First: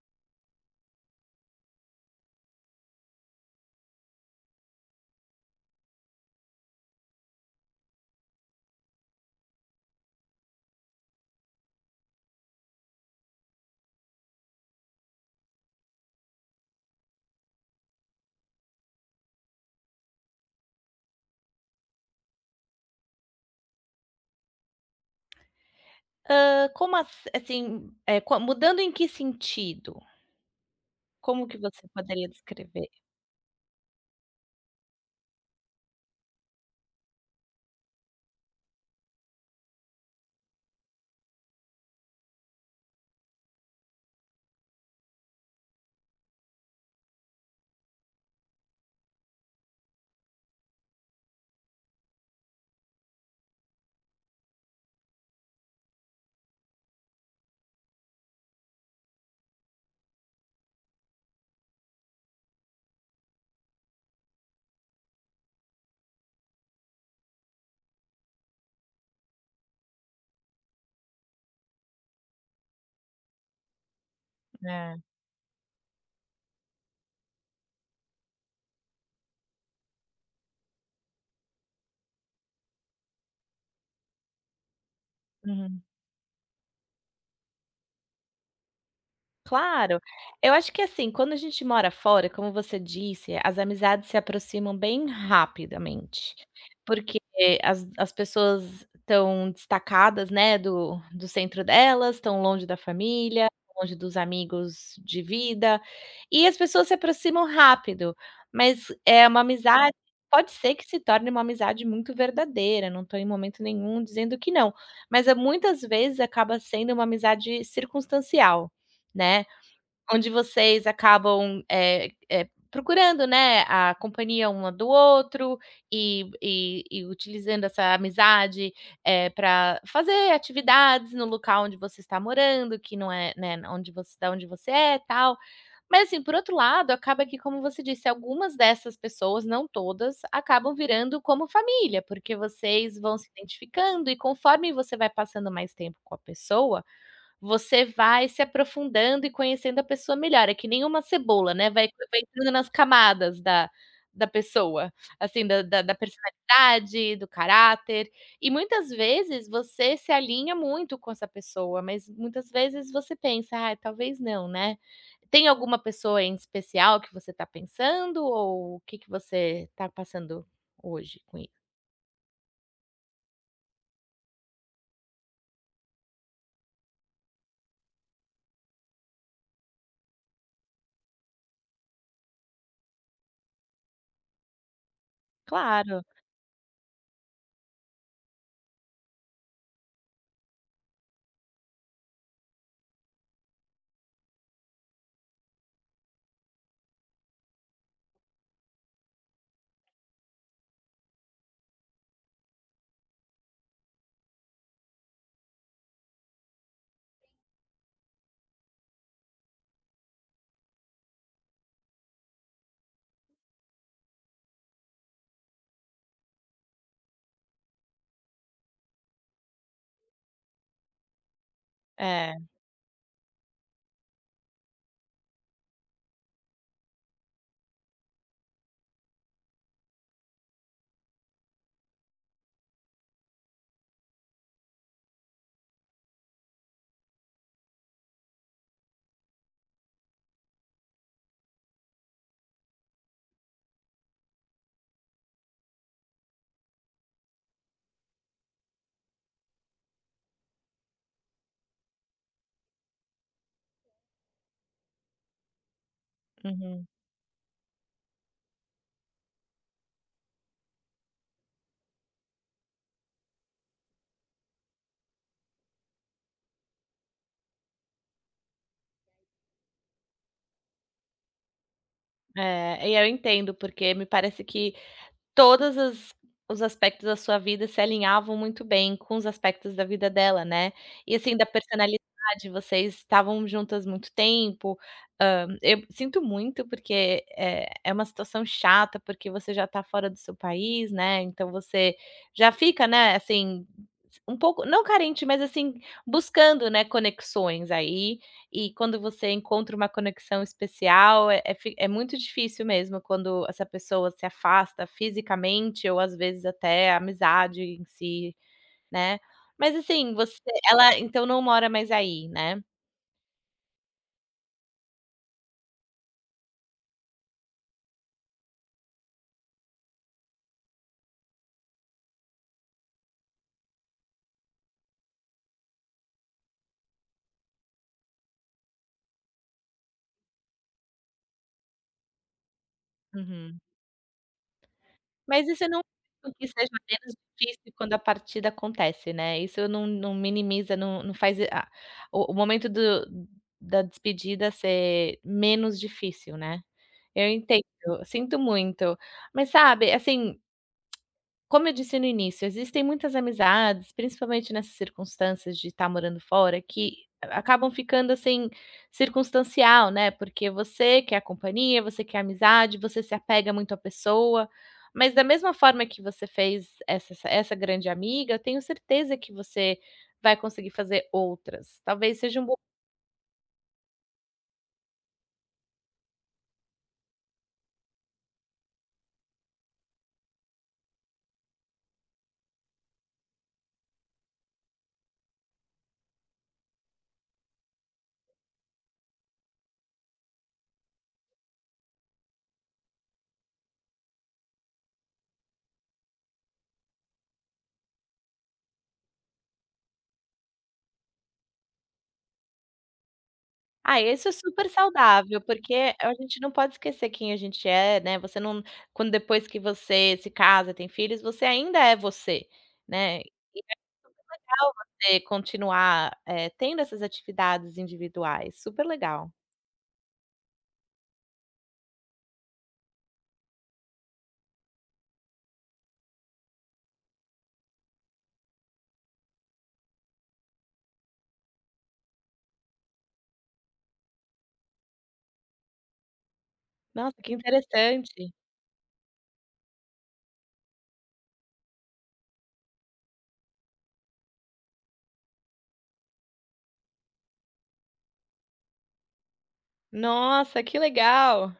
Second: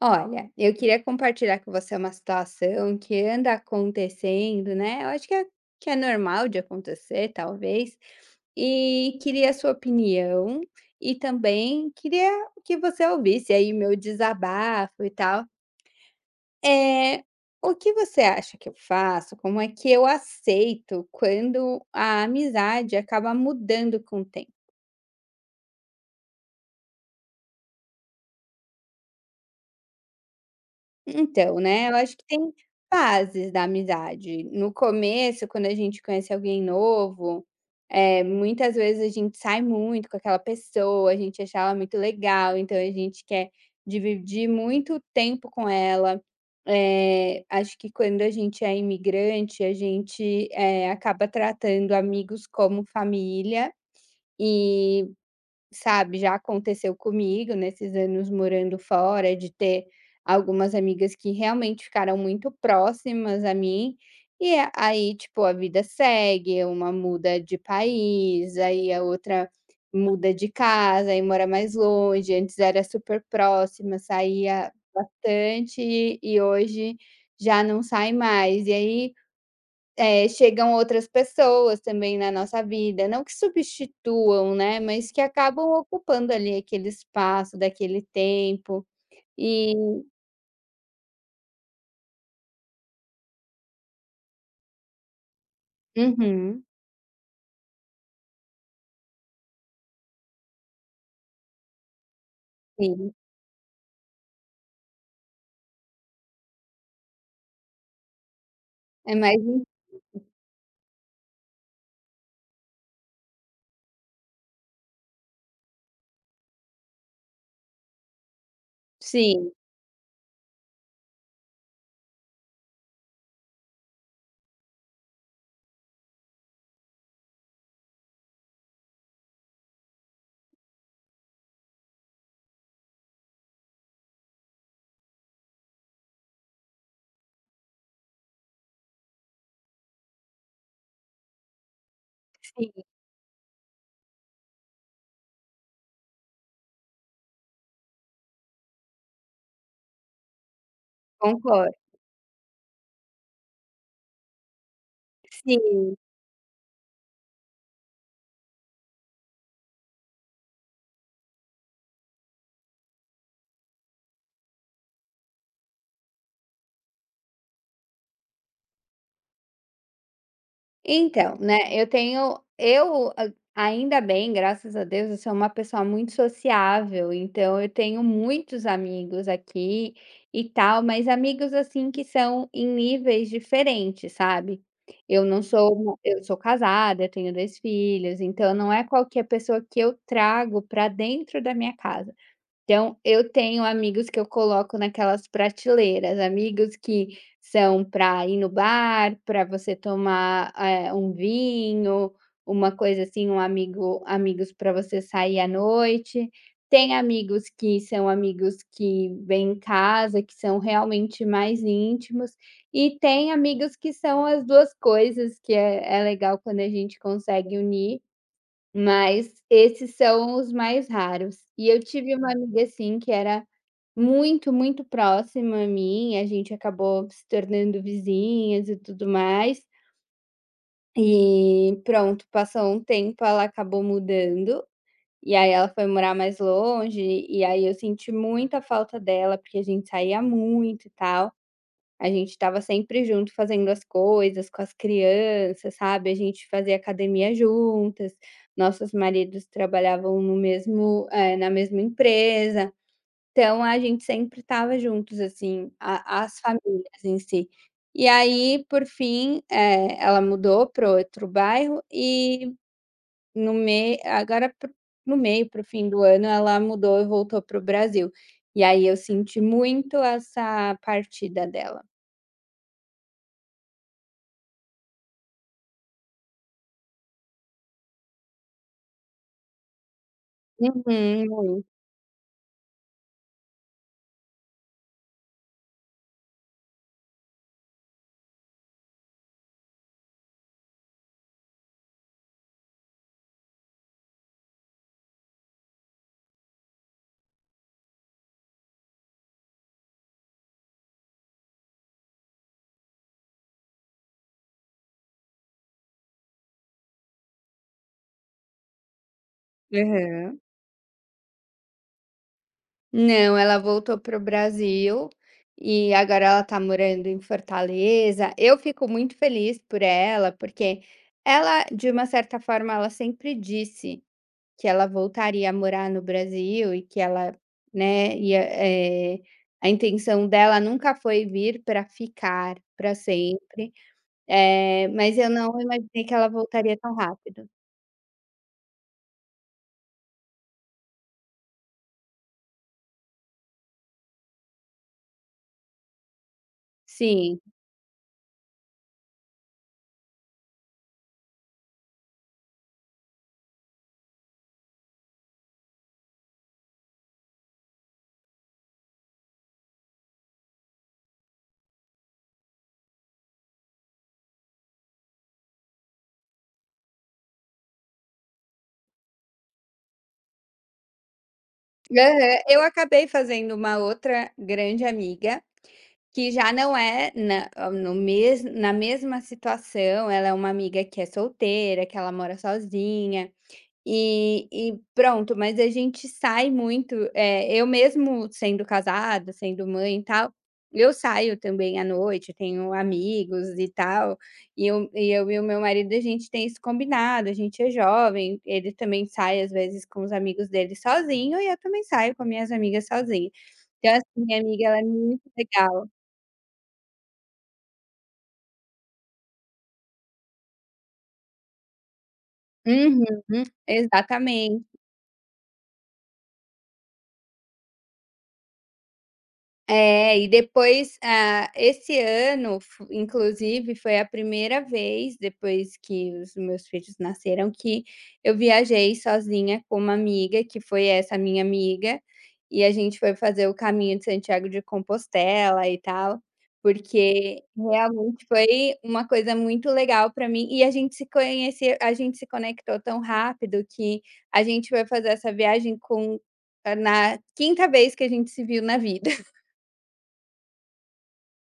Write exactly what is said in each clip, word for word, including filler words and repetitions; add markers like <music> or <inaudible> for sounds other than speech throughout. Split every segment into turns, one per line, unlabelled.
Olha, eu queria compartilhar com você uma situação que anda acontecendo, né? Eu acho que é, que é normal de acontecer, talvez, e queria a sua opinião e também queria que você ouvisse aí meu desabafo e tal. É, o que você acha que eu faço? Como é que eu aceito quando a amizade acaba mudando com o tempo?
Hã, como ass assim, eh, qua mudando em que sentido? Como
Então,
que você
né, eu acho que
poderia
tem
descrever?
fases da amizade. No começo, quando a gente conhece alguém novo, é muitas vezes a gente sai muito com aquela pessoa, a gente acha ela muito legal, então a gente quer dividir muito tempo com ela. Eh, acho que quando a gente é imigrante, a gente, eh, acaba tratando amigos como família e, sabe, já aconteceu comigo nesses anos morando fora, de ter algumas amigas que realmente ficaram muito próximas a mim. E a aí, tipo, a vida segue, uma muda de país, aí a outra muda de casa, e mora mais longe, antes era super próxima, saía
É,
bastante e hoje já não sai mais. E aí eh, chegam outras pessoas também na nossa vida, não que substituam, né, mas que acabam
uhum.
ocupando ali aquele espaço daquele tempo, e
Claro. Eu acho que, assim, quando a gente mora fora, como você disse, as amizades se aproximam bem rapidamente,
uhum,
porque as as pessoas estão destacadas, né, do do centro delas, estão longe da
sim,
família, longe dos amigos de vida, e as pessoas se aproximam rápido, mas
é
é
mais
uma
um,
amizade pode ser que se torne uma amizade muito verdadeira, não estou em momento nenhum dizendo que não, mas é muitas vezes acaba sendo uma amizade circunstancial, né.
sim,
Onde vocês acabam, eh eh, procurando, né, a companhia uma do outro e e e utilizando essa amizade para fazer atividades no local onde você está morando, que não é, né, onde você da onde você é, tal. Mas, assim, por outro lado, acaba que, como você disse, algumas dessas pessoas, não todas, acabam virando como família, porque
sim,
vocês vão se identificando e conforme você vai passando mais tempo com a pessoa, você vai se aprofundando e conhecendo a pessoa melhor, é que nem uma cebola, né,
concordo,
vai vai entrando nas camadas da da pessoa, assim, da da da
sim.
personalidade, do caráter, e muitas vezes você se alinha muito com essa pessoa, mas muitas vezes você pensa: ah, talvez não, né. Tem alguma pessoa em especial que você está pensando ou o que que você está passando hoje
Então,
com i
né, eu tenho eu a ainda bem, graças a Deus, eu sou uma pessoa muito sociável, então eu tenho muitos amigos aqui e tal, mas amigos, assim, que são em níveis diferentes, sabe. Eu não sou uma,
claro,
eu sou casada, eu tenho dois filhos, então não é qualquer pessoa que eu trago para dentro da minha casa. Então, eu tenho amigos que eu coloco naquelas prateleiras, amigos que são para ir no bar, para você tomar, eh, um vinho, uma coisa assim, um amigo amigos para você sair à noite. Tem amigos que são amigos que vêm em casa, que são realmente mais íntimos, e tem amigos que são as duas coisas, que é é legal quando a gente consegue unir. Mas esses são os mais raros. E eu tive uma
é,
amiga, assim, que era muito, muito próxima a mim. A gente acabou se tornando vizinhas e tudo mais. E pronto, passou um tempo, ela acabou mudando, e aí ela foi morar mais longe, e aí eu senti muita falta dela, porque a gente saía muito e tal. A gente estava sempre junto fazendo as coisas com as crianças, sabe, a gente fazia academia juntas, nossos maridos trabalhavam no mesmo eh, na mesma empresa, então a gente sempre estava juntos, assim, a as
uhum.
famílias em si. E aí, por fim, eh, ela mudou para outro bairro e no mei agora para no meio, para o fim do ano, ela mudou e voltou para o Brasil. E aí eu senti muito essa partida dela.
É, e eu entendo, porque me parece que todos as os aspectos da sua vida se alinhavam muito bem com os aspectos da vida dela, né. E
Uhum,
assim, da
muito.
personalidade, vocês estavam juntas muito tempo, hã, eu sinto muito porque é é uma situação chata, porque você já tá fora do seu país, né, então você já fica, né, assim, um pouco não carente, mas assim, buscando, né, conexões aí e quando você encontra uma conexão especial, é é fi é muito difícil mesmo quando essa pessoa se afasta fisicamente ou, às vezes, até a amizade em si, né. Mas, assim,
Aham.
você ela então não mora mais aí, né.
Não, ela voltou para o Brasil e agora ela está morando em Fortaleza. Eu fico muito feliz por ela, porque ela, de uma certa forma, ela sempre disse que ela voltaria a morar no Brasil e que ela, né, ia, eh, a intenção dela nunca foi vir para ficar para
Uhum.
sempre, eh, mas eu
Mas
não
isso não
imaginei que ela
significa que seja
voltaria tão
menos
rápido.
difícil quando a partida acontece, né. Isso não não minimiza, não não faz a o o momento do da despedida ser menos difícil, né. Eu
Sim.
entendo, sinto muito. Mas, sabe, assim, como eu disse no início, existem muitas amizades, principalmente nessas circunstâncias de estar morando fora, que a acabam ficando, assim, circunstancial, né, porque você quer a companhia, você quer a amizade, você se apega muito à pessoa, mas da mesma forma que você fez essa essa essa grande amiga, eu tenho certeza que você vai conseguir fazer outras. Talvez
Aham.
seja um
Eu acabei fazendo uma outra grande amiga, que já não é na ah, no mes na mesma situação. Ela é uma amiga que é solteira, que ela mora sozinha. E e pronto, mas a gente sai muito, eh, eu mesmo sendo casada, sendo mãe e tal, eu saio também à noite, tenho amigos e tal, e eu e eu e o meu marido, a gente tem isso combinado, a gente é jovem, ele também sai às vezes com os amigos dele sozinho e eu também saio com minhas amigas sozinha. Então
ah,
assim,
isso é
minha amiga
super
ela é muito
saudável,
legal.
porque a gente não pode esquecer quem a gente é, né, você não quando depois que você se casa, tem filhos, você ainda é você,
Uhum,
né. E
exatamente.
legal você continuar, eh, tendo essas atividades individuais, super legal.
É, e depois, ah, esse ano, fo inclusive, foi a primeira vez depois que os meus filhos nasceram, que eu viajei sozinha com uma amiga, que foi essa minha amiga, e a gente foi fazer o caminho de Santiago de Compostela e tal,
Nossa, que
porque realmente
interessante.
foi uma coisa muito legal para mim e a gente se conheceu, a gente se conectou tão rápido que a gente foi fazer essa viagem com ah, na quinta vez que a gente se viu na vida.
Nossa, que legal.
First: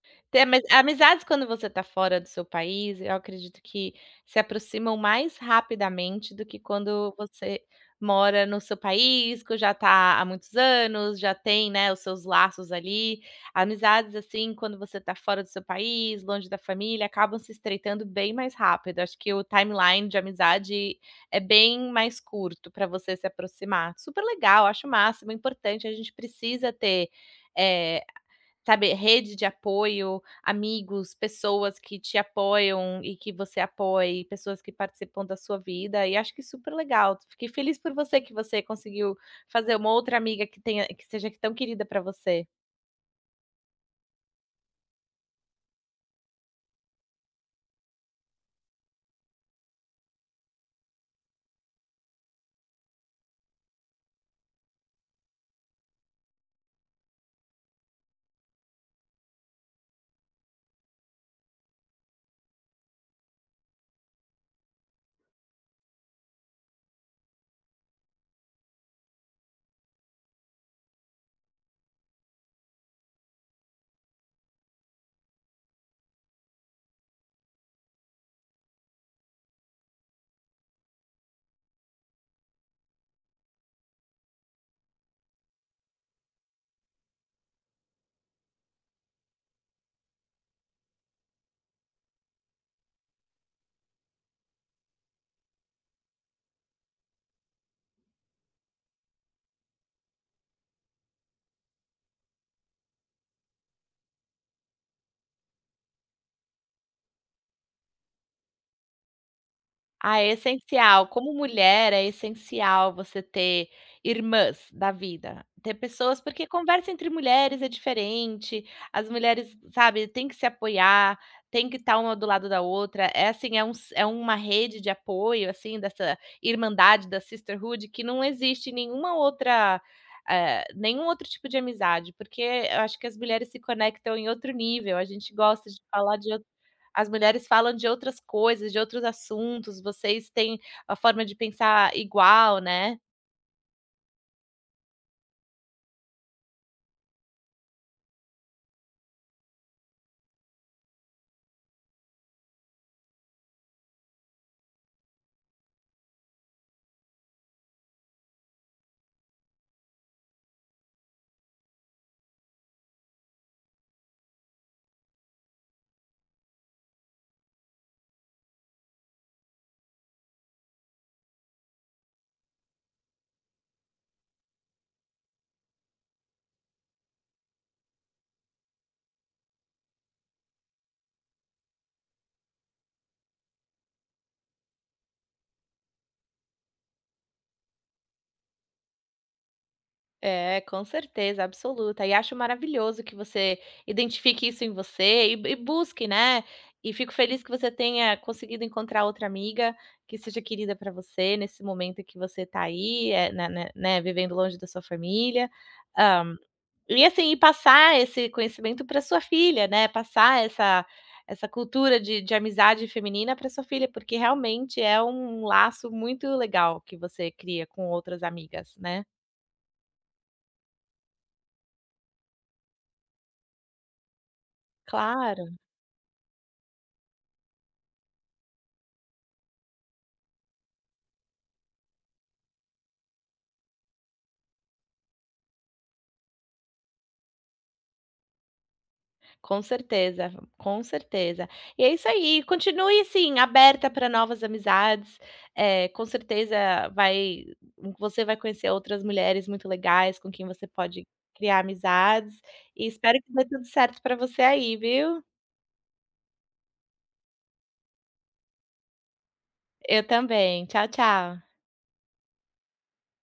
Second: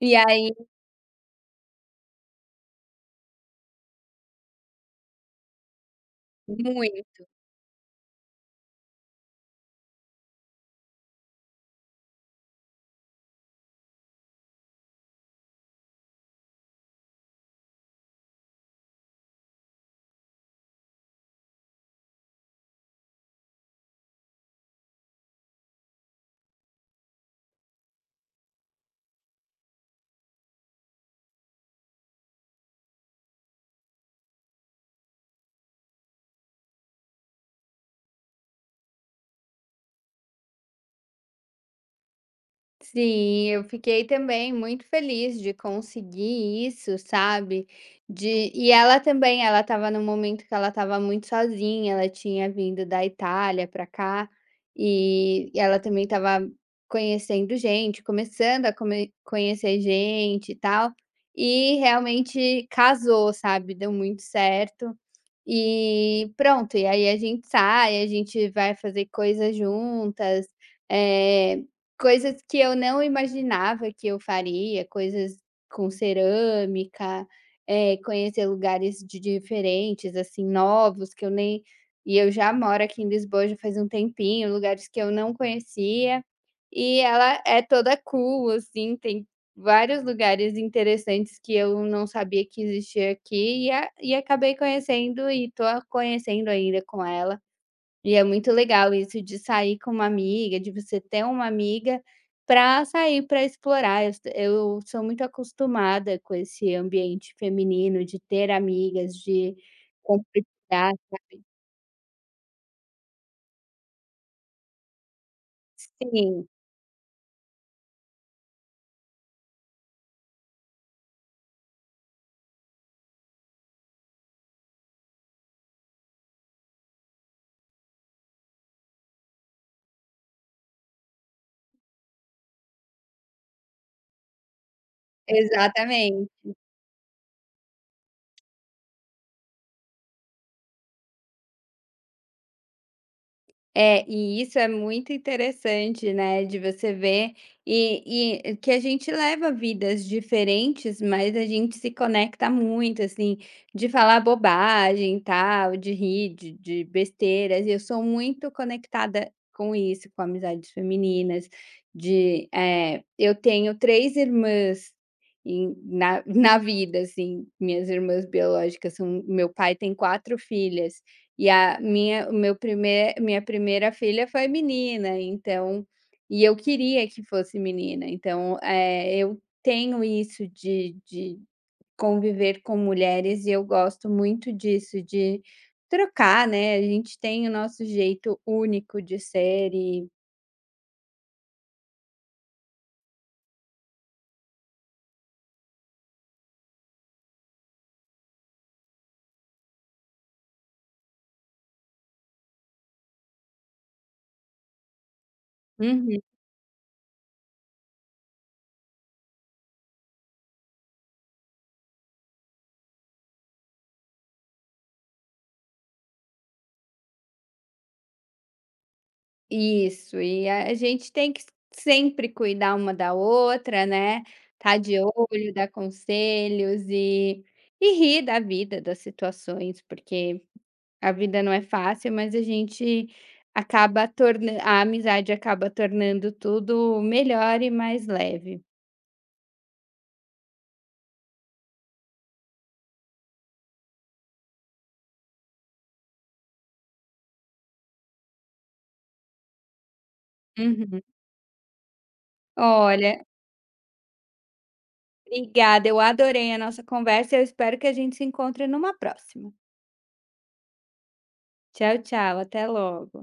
E
Tem
aí
ami amizades quando você está fora do seu país, eu acredito que se aproximam mais rapidamente do que quando
muito.
você mora no seu país, que já está há muitos anos, já tem, né, os seus laços ali. Amizades, assim, quando você está fora do seu país, longe da família, acabam se estreitando bem mais rápido. Acho que o timeline de amizade é bem mais curto para você se aproximar. Super legal, acho o máximo, é importante, a gente precisa ter, eh, sabe, rede de apoio, amigos, pessoas que te apoiam e que você apoie, pessoas que participam da sua vida, e acho que super legal. Fiquei feliz por você que você conseguiu fazer uma outra amiga que tenha que seja tão querida para você.
Sim, eu fiquei também muito feliz de conseguir isso, sabe. De e ela também, ela estava num momento que ela estava muito sozinha, ela tinha vindo da Itália para cá, e ela também estava conhecendo gente, começando a come conhecer gente e tal, e realmente casou, sabe, deu muito certo. E pronto, e aí a gente sai, a gente vai fazer coisas juntas, eh, coisas que eu não imaginava que eu faria, coisas com cerâmica, eh, conhecer lugares de diferentes, assim, novos que eu nem, e eu já moro aqui em Lisboa já faz um tempinho, lugares que eu não conhecia, e ela é toda cool, assim, tem vários lugares interessantes que eu não sabia que existia aqui. E a e acabei conhecendo e tô a- conhecendo ainda com ela. E é muito legal isso de sair com uma amiga, de você ter uma amiga para sair, para explorar. Eu s eu sou muito acostumada com esse ambiente feminino de ter amigas, de
Ah, é
compartilhar.
essencial. Como mulher, é essencial você ter irmãs da vida, ter pessoas porque
Sim,
conversa entre mulheres é diferente, as mulheres, sabe, tem que se apoiar, tem que estar uma do lado da outra. É assim, é um s é uma rede de apoio, assim, dessa irmandade, da sisterhood, que não existe em nenhuma outra, eh, nenhum outro tipo de amizade, porque eu acho que as mulheres se conectam em outro nível, a gente gosta de falar de
exatamente.
as mulheres falam de outras coisas, de outros assuntos, vocês têm a forma de pensar igual, né.
É, e isso é muito interessante, né, de você ver e e que a gente leva vidas diferentes, mas a gente se conecta muito, assim, de falar bobagem tal, de rir de de besteiras, e eu sou muito conectada com isso, com amizades femininas, de, eh, eu tenho três irmãs em na <laughs> na vida, assim, minhas irmãs biológicas são, meu pai tem quatro filhas. E a minha o meu primeir Minha primeira filha foi menina, então, e eu queria que fosse menina, então, eh, eu tenho isso de de conviver com mulheres e eu gosto muito disso, de trocar, né, a gente tem o nosso jeito único de ser e
É, com certeza, absoluta. E acho maravilhoso que você identifique isso em você e e busque, né. E fico feliz que você tenha conseguido encontrar outra amiga que seja querida para você nesse momento que você está aí, eh, né né né, vivendo longe da sua família.
uhum.
E assim, e passar esse conhecimento para sua filha, né, passar essa essa cultura de de amizade feminina para sua filha, porque realmente é um laço muito legal que você cria com outras amigas, né.
Isso, e a a gente tem que sempre cuidar uma da outra, né, tá de
Claro,
olho, dar conselhos e e rir da vida, das situações, porque a vida não é fácil, mas a gente acaba tornan a amizade acaba tornando tudo melhor e mais leve.
com certeza, com certeza. E é isso aí, continue assim, aberta para novas amizades, é com certeza vai você vai conhecer outras mulheres muito legais com quem você
Uhum.
pode criar amizades, e espero
Olha,
que dê tudo certo para você aí, viu.
obrigada, eu adorei a nossa conversa e eu espero que a gente se encontre numa próxima.
Eu também. Tchau, tchau.
Tchau, tchau, até logo.